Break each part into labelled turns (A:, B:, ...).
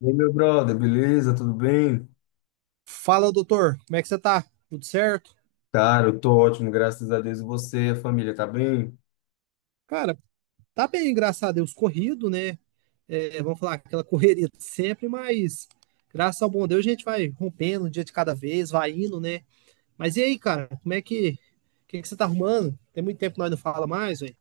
A: E aí, meu brother, beleza? Tudo bem?
B: Fala, doutor, como é que você tá? Tudo certo?
A: Cara, eu tô ótimo, graças a Deus. E você, a família, tá bem?
B: Cara, tá bem, graças a Deus, corrido, né? Vamos falar aquela correria de sempre, mas graças ao bom Deus a gente vai rompendo um dia de cada vez, vai indo, né? Mas e aí, cara, o que é que você tá arrumando? Tem muito tempo que nós não fala mais, velho.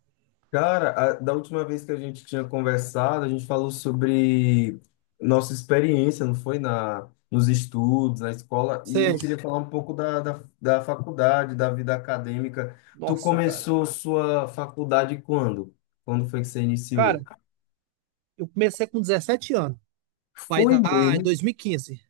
A: Cara, da última vez que a gente tinha conversado, a gente falou sobre nossa experiência, não foi? Nos estudos, na escola, e eu
B: Sério,
A: queria falar um pouco da faculdade, da vida acadêmica. Tu
B: nossa, cara.
A: começou sua faculdade quando? Quando foi que você
B: Cara,
A: iniciou?
B: eu comecei com 17 anos, vai
A: Foi
B: dar é
A: mesmo?
B: 2015,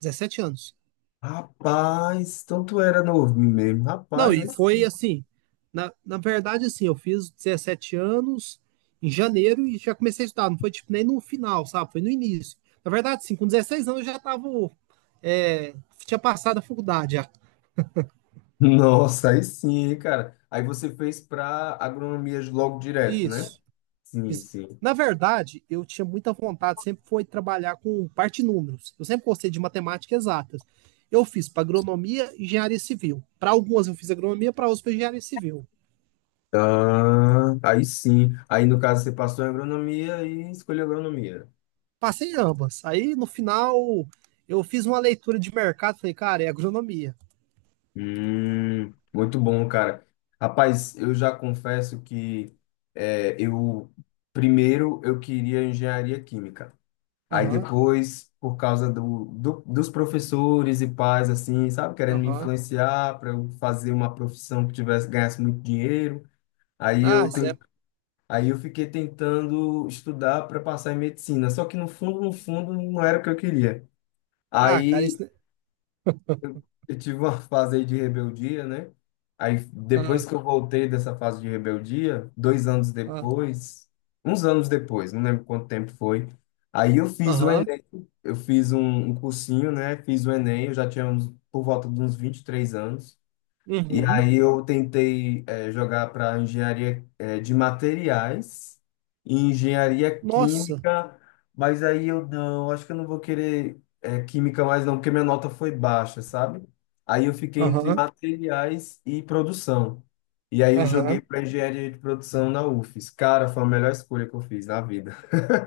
B: 17 anos.
A: Rapaz, então tu era novinho mesmo.
B: Não,
A: Rapaz,
B: e
A: aí.
B: foi assim, na verdade, assim, eu fiz 17 anos em janeiro e já comecei a estudar. Não foi tipo nem no final, sabe? Foi no início. Na verdade, assim, com 16 anos eu já tava. é, Tinha passado a faculdade já.
A: Nossa, aí sim, hein, cara. Aí você fez para agronomia logo direto, né?
B: Isso.
A: Sim,
B: Fiz-
A: sim.
B: Na verdade, eu tinha muita vontade, sempre foi trabalhar com parte de números. Eu sempre gostei de matemática exatas. Eu fiz para agronomia e engenharia civil. Para algumas eu fiz agronomia, para outras foi engenharia civil.
A: Ah, aí sim. Aí no caso você passou em agronomia e escolheu agronomia.
B: Passei em ambas. Aí no final eu fiz uma leitura de mercado, falei, cara, é agronomia.
A: Muito bom, cara. Rapaz, eu já confesso que é, eu primeiro eu queria engenharia química. Aí
B: Aham,
A: depois, por causa dos professores e pais, assim, sabe, querendo me
B: aham.
A: influenciar para eu fazer uma profissão que tivesse, ganhasse muito dinheiro. Aí
B: Ah,
A: eu,
B: isso é.
A: ten- aí eu fiquei tentando estudar para passar em medicina, só que no fundo, no fundo, não era o que eu queria.
B: Ah, cara,
A: Aí
B: isso,
A: eu tive uma fase aí de rebeldia, né? Aí
B: ah,
A: depois que eu voltei dessa fase de rebeldia, 2 anos
B: ah,
A: depois, uns anos depois, não lembro quanto tempo foi, aí eu fiz o
B: aham,
A: Enem, eu fiz um cursinho, né? Fiz o Enem, eu já tinha por volta de uns 23 anos. E
B: uhum.
A: aí eu tentei jogar para engenharia de materiais e engenharia
B: Nossa,
A: química, mas aí eu não, acho que eu não vou querer química mais não, porque minha nota foi baixa, sabe? Aí eu fiquei entre
B: aham,
A: materiais e produção. E aí eu joguei
B: aham.
A: para engenharia de produção na UFES. Cara, foi a melhor escolha que eu fiz na vida.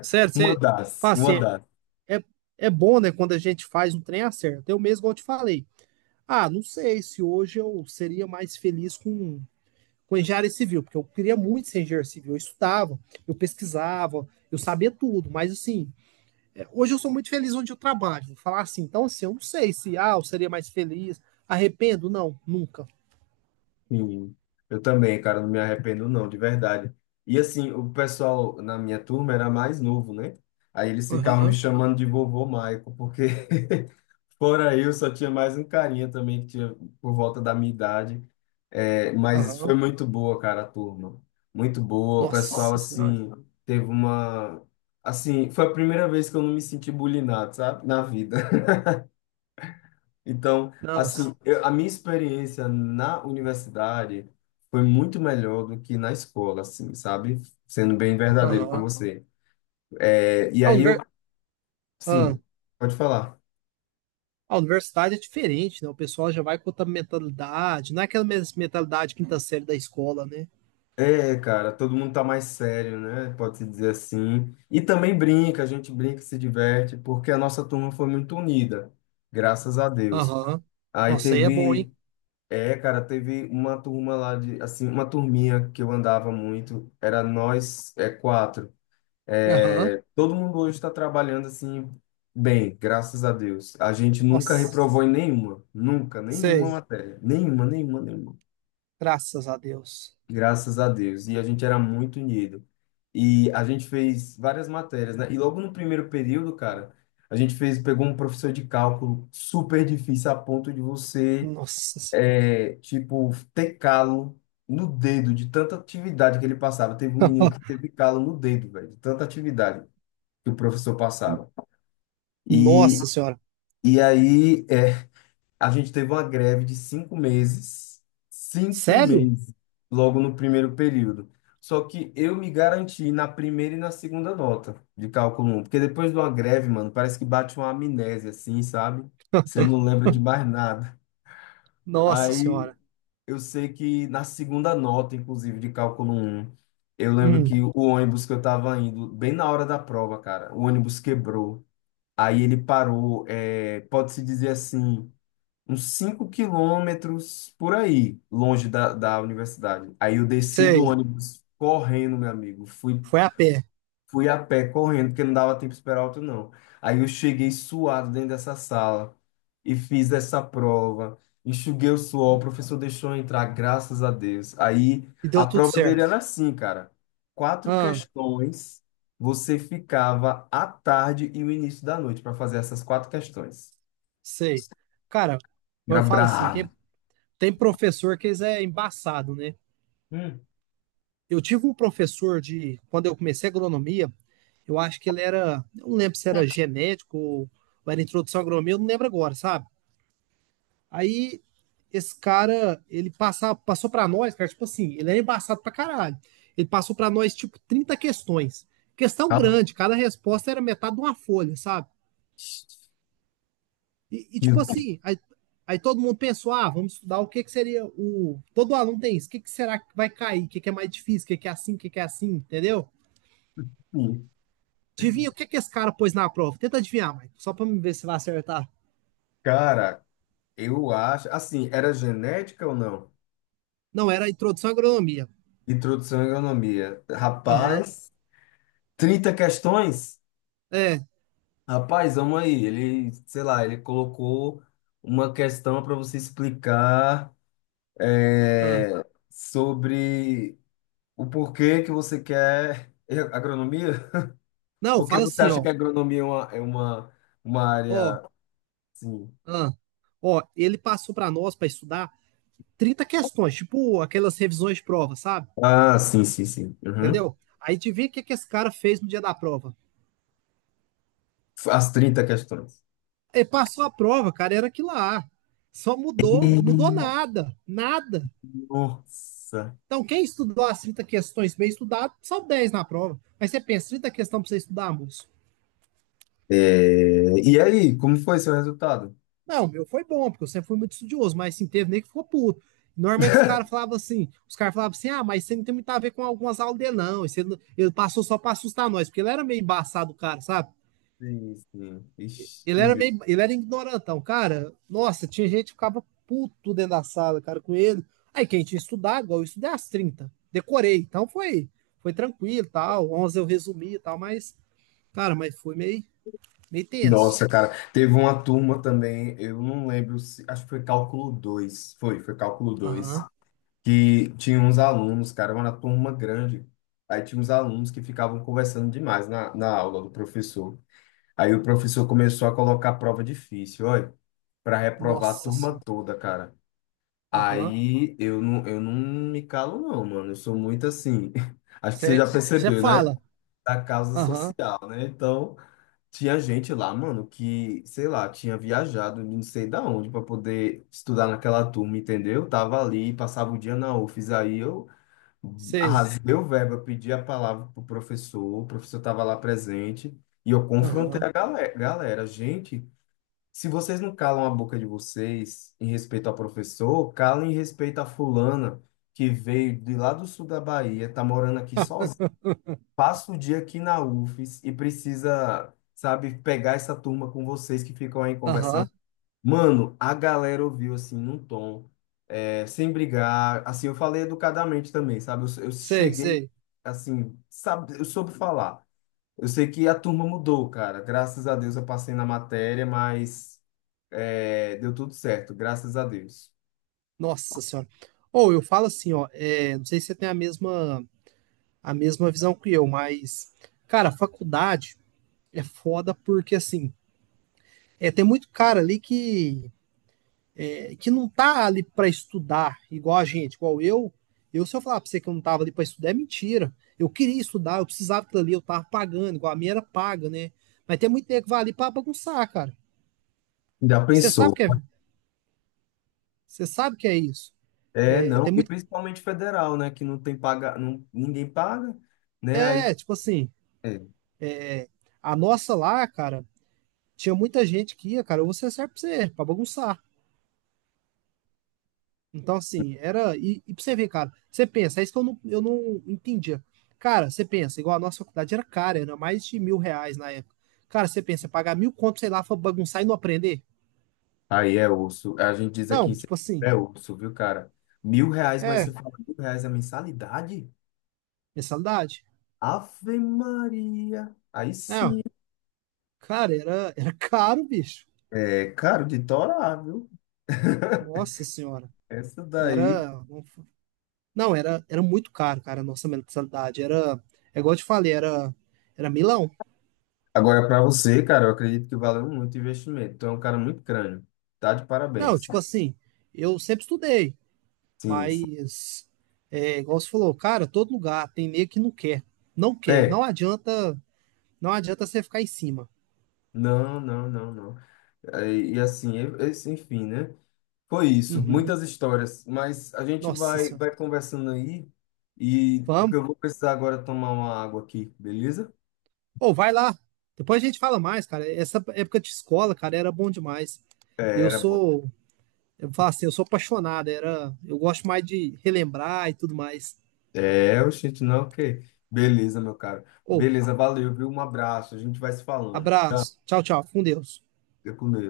B: Sério,
A: Uma
B: você.
A: das,
B: fala
A: uma
B: Assim,
A: das.
B: é, é bom, né, quando a gente faz um trem acerta. Eu mesmo, igual eu te falei. Ah, não sei se hoje eu seria mais feliz com engenharia civil, porque eu queria muito ser engenheiro civil. Eu estudava, eu pesquisava, eu sabia tudo, mas assim. Hoje eu sou muito feliz onde eu trabalho, vou falar assim. Então, assim, eu não sei se eu seria mais feliz. Arrependo? Não, nunca.
A: Sim, eu também, cara, não me arrependo não, de verdade. E assim, o pessoal na minha turma era mais novo, né? Aí eles ficavam me
B: Aham,
A: chamando de vovô Maico, porque fora eu só tinha mais um carinha também que tinha por volta da minha idade. É, mas foi
B: aham.
A: muito boa, cara, a turma. Muito boa. O pessoal,
B: Nossa Senhora.
A: assim, teve uma. Assim, foi a primeira vez que eu não me senti bulinado, sabe? Na vida. Então,
B: Não.
A: assim, a minha experiência na universidade foi muito melhor do que na escola, assim, sabe? Sendo bem verdadeiro com
B: Aham.
A: você. É, e
B: A,
A: aí eu,
B: univer- ah,
A: sim, pode falar.
B: a universidade é diferente, né? O pessoal já vai com outra mentalidade. Não é aquela mentalidade quinta série da escola, né?
A: É, cara, todo mundo tá mais sério, né? Pode-se dizer assim. E também brinca, a gente brinca, se diverte, porque a nossa turma foi muito unida, graças a Deus.
B: Aham.
A: Aí
B: Nossa, aí é bom, hein?
A: teve, é, cara, teve uma turma lá de, assim, uma turminha que eu andava muito, era nós, quatro.
B: Aham.
A: É, todo mundo hoje está trabalhando assim bem, graças a Deus. A gente nunca
B: Nossa.
A: reprovou em nenhuma, nunca, nenhuma
B: Sei.
A: matéria, nenhuma, nenhuma, nenhuma.
B: Graças a Deus.
A: Graças a Deus. E a gente era muito unido. E a gente fez várias matérias, né? E logo no primeiro período, cara, a gente pegou um professor de cálculo super difícil a ponto de você,
B: Nossa. Se-
A: tipo, ter calo no dedo de tanta atividade que ele passava. Teve um menino que teve calo no dedo, velho, de tanta atividade que o professor passava. E,
B: Nossa Senhora.
A: e aí, a gente teve uma greve de 5 meses, cinco
B: Sério?
A: meses, logo no primeiro período. Só que eu me garanti na primeira e na segunda nota de cálculo um, porque depois de uma greve, mano, parece que bate uma amnésia, assim, sabe? Você não lembra de mais nada.
B: Nossa
A: Aí
B: Senhora.
A: eu sei que na segunda nota, inclusive, de cálculo um, eu lembro
B: Hum,
A: que o ônibus que eu tava indo, bem na hora da prova, cara, o ônibus quebrou. Aí ele parou, pode-se dizer assim, uns 5 quilômetros por aí, longe da universidade. Aí eu desci do
B: sei.
A: ônibus correndo, meu amigo. Fui
B: Foi a pé.
A: Fui a pé correndo, porque não dava tempo de esperar outro, não. Aí eu cheguei suado dentro dessa sala e fiz essa prova. Enxuguei o suor, o professor deixou eu entrar, graças a Deus. Aí
B: E
A: a
B: deu tudo
A: prova dele era
B: certo.
A: assim, cara. Quatro
B: Ah,
A: questões, você ficava à tarde e o início da noite para fazer essas quatro questões.
B: sei. Cara, mas
A: Era
B: eu falo assim,
A: brabo.
B: tem professor que eles é embaçado, né?
A: Hum.
B: Eu tive um professor de, quando eu comecei a agronomia, eu acho que ele era, eu não lembro se era genético ou era introdução à agronomia, eu não lembro agora, sabe? Aí esse cara, passou pra nós, cara, tipo assim, ele era embaçado pra caralho. Ele passou pra nós, tipo, 30 questões. Questão
A: Ah,
B: grande, cada resposta era metade de uma folha, sabe?
A: meu
B: Tipo
A: Deus.
B: assim, aí todo mundo pensou, ah, vamos estudar o que que seria o. Todo aluno tem isso, o que que será que vai cair? O que que é mais difícil? O que que é assim? O que que é assim? Entendeu?
A: Sim.
B: Adivinha o que que esse cara pôs na prova? Tenta adivinhar, Mike, só pra me ver se vai acertar.
A: Cara, eu acho. Assim, era genética ou não?
B: Não, era a introdução à agronomia.
A: Introdução à agronomia.
B: Aham.
A: Rapaz. 30 questões?
B: É.
A: Rapaz, vamos aí. Ele, sei lá, ele colocou uma questão para você explicar
B: Ah.
A: é, sobre o porquê que você quer agronomia.
B: Não,
A: Por que
B: fala
A: você
B: assim,
A: acha
B: ó.
A: que a agronomia é uma
B: Ó,
A: área. Sim.
B: ah, ó, ele passou pra nós pra estudar 30 questões, tipo aquelas revisões de prova, sabe?
A: Ah, sim, sim, sim. Uhum.
B: Entendeu? Aí adivinha o que que esse cara fez no dia da prova?
A: As 30 questões.
B: E passou a prova, cara, era aquilo lá. Só mudou, mudou
A: Hum.
B: nada, nada.
A: Nossa.
B: Então, quem estudou as 30 questões bem estudado, só 10 na prova. Mas você pensa, 30 questões pra você estudar, moço.
A: E aí, como foi seu resultado?
B: Não, meu, foi bom, porque eu sempre fui muito estudioso, mas sim, teve nem que ficou puto. Normalmente os caras falavam assim, os caras falavam assim, ah, mas você não tem muito a ver com algumas aulas dele, não. Esse, ele passou só pra assustar nós, porque ele era meio embaçado, o cara, sabe?
A: Sim, sim. Ixi.
B: Ele era meio. Ele era ignorantão, cara. Nossa, tinha gente que ficava puto dentro da sala, cara, com ele. Aí quem tinha estudado, igual eu estudei às 30. Decorei, então foi tranquilo tal. Onze eu resumi e tal, mas, cara, mas foi meio tenso.
A: Nossa, cara, teve uma turma também, eu não lembro se, acho que foi cálculo 2. Foi cálculo dois
B: Aham.
A: que tinha uns alunos, cara, era uma turma grande, aí tinha uns alunos que ficavam conversando demais na aula do professor. Aí o professor começou a colocar prova difícil, olha, para reprovar a
B: Nossa
A: turma
B: senhora.
A: toda, cara.
B: Aham.
A: Aí eu não me calo não, mano, eu sou muito assim, acho que você já
B: Você
A: percebeu, né?
B: fala.
A: Da causa
B: Aham.
A: social, né? Então... Tinha gente lá, mano, que, sei lá, tinha viajado de não sei da onde para poder estudar naquela turma, entendeu? Tava ali, passava o dia na UFES, aí eu
B: Sei.
A: arrasei o verbo, eu pedi a palavra pro professor, o professor tava lá presente, e eu confrontei
B: Aham.
A: a galera, galera, gente, se vocês não calam a boca de vocês em respeito ao professor, calem em respeito a fulana que veio de lá do sul da Bahia, tá morando aqui passa o dia aqui na UFES e precisa, sabe, pegar essa turma com vocês que ficam aí
B: Aham.
A: conversando. Mano, a galera ouviu assim, num tom, sem brigar. Assim, eu falei educadamente também, sabe? Eu
B: Sei,
A: cheguei,
B: sei.
A: assim, sabe, eu soube falar. Eu sei que a turma mudou, cara. Graças a Deus eu passei na matéria, mas deu tudo certo, graças a Deus.
B: Nossa senhora. Ou eu falo assim, ó. Não sei se você tem a mesma visão que eu, mas, cara, faculdade é foda porque, assim, tem muito cara ali que não tá ali para estudar, igual a gente, igual eu. Eu, se eu falar pra você que eu não tava ali pra estudar, é mentira. Eu queria estudar, eu precisava daquilo ali, eu tava pagando, igual a minha era paga, né? Mas tem muito nego que vai ali pra bagunçar, cara.
A: Já
B: Você sabe
A: pensou?
B: que é, você sabe que é isso.
A: É,
B: É,
A: não.
B: tem
A: E
B: muito.
A: principalmente federal, né? Que não tem paga, não, ninguém paga, né? Aí.
B: É, tipo assim,
A: é,
B: a nossa lá, cara, tinha muita gente que ia, cara, eu vou ser certo pra você, pra bagunçar. Então, assim, era. E pra você ver, cara, você pensa, é isso que eu não entendia. Cara, você pensa, igual a nossa faculdade era cara, era mais de 1.000 reais na época. Cara, você pensa, pagar mil conto, sei lá, pra bagunçar e não aprender?
A: Aí é osso. A gente diz aqui em
B: Não,
A: Sergipe,
B: tipo assim,
A: é osso, viu, cara? R$ 1.000, mas
B: é,
A: você fala R$ 1.000 a mensalidade?
B: mensalidade.
A: Ave Maria. Aí
B: Não,
A: sim.
B: cara, era caro, bicho.
A: É caro de torar, viu?
B: Nossa senhora.
A: Essa daí.
B: Era. Não, era muito caro, cara, a nossa mensalidade. Era. É igual eu te falei, era milão.
A: Agora, pra você, cara, eu acredito que valeu muito o investimento. Tu é um cara muito crânio. Tá de
B: Não,
A: parabéns.
B: tipo assim, eu sempre estudei.
A: Sim, sim.
B: Mas, é, igual você falou, cara, todo lugar tem meio que não quer. Não quer.
A: É.
B: Não adianta, não adianta você ficar em cima.
A: Não, não, não, não. E assim, enfim, né? Foi isso,
B: Uhum.
A: muitas histórias, mas a gente
B: Nossa
A: vai,
B: Senhora.
A: vai conversando aí e porque
B: Vamos.
A: eu vou precisar agora tomar uma água aqui, beleza?
B: Ou vai lá. Depois a gente fala mais, cara. Essa época de escola, cara, era bom demais.
A: É,
B: Eu
A: era bom.
B: sou, eu falo assim, eu sou apaixonado, era, eu gosto mais de relembrar e tudo mais.
A: É, o gente não, ok. Beleza, meu caro.
B: Ou,
A: Beleza, valeu, viu? Um abraço, a gente vai se falando.
B: abraço. Tchau, tchau. Fica com Deus.
A: Fica com Deus.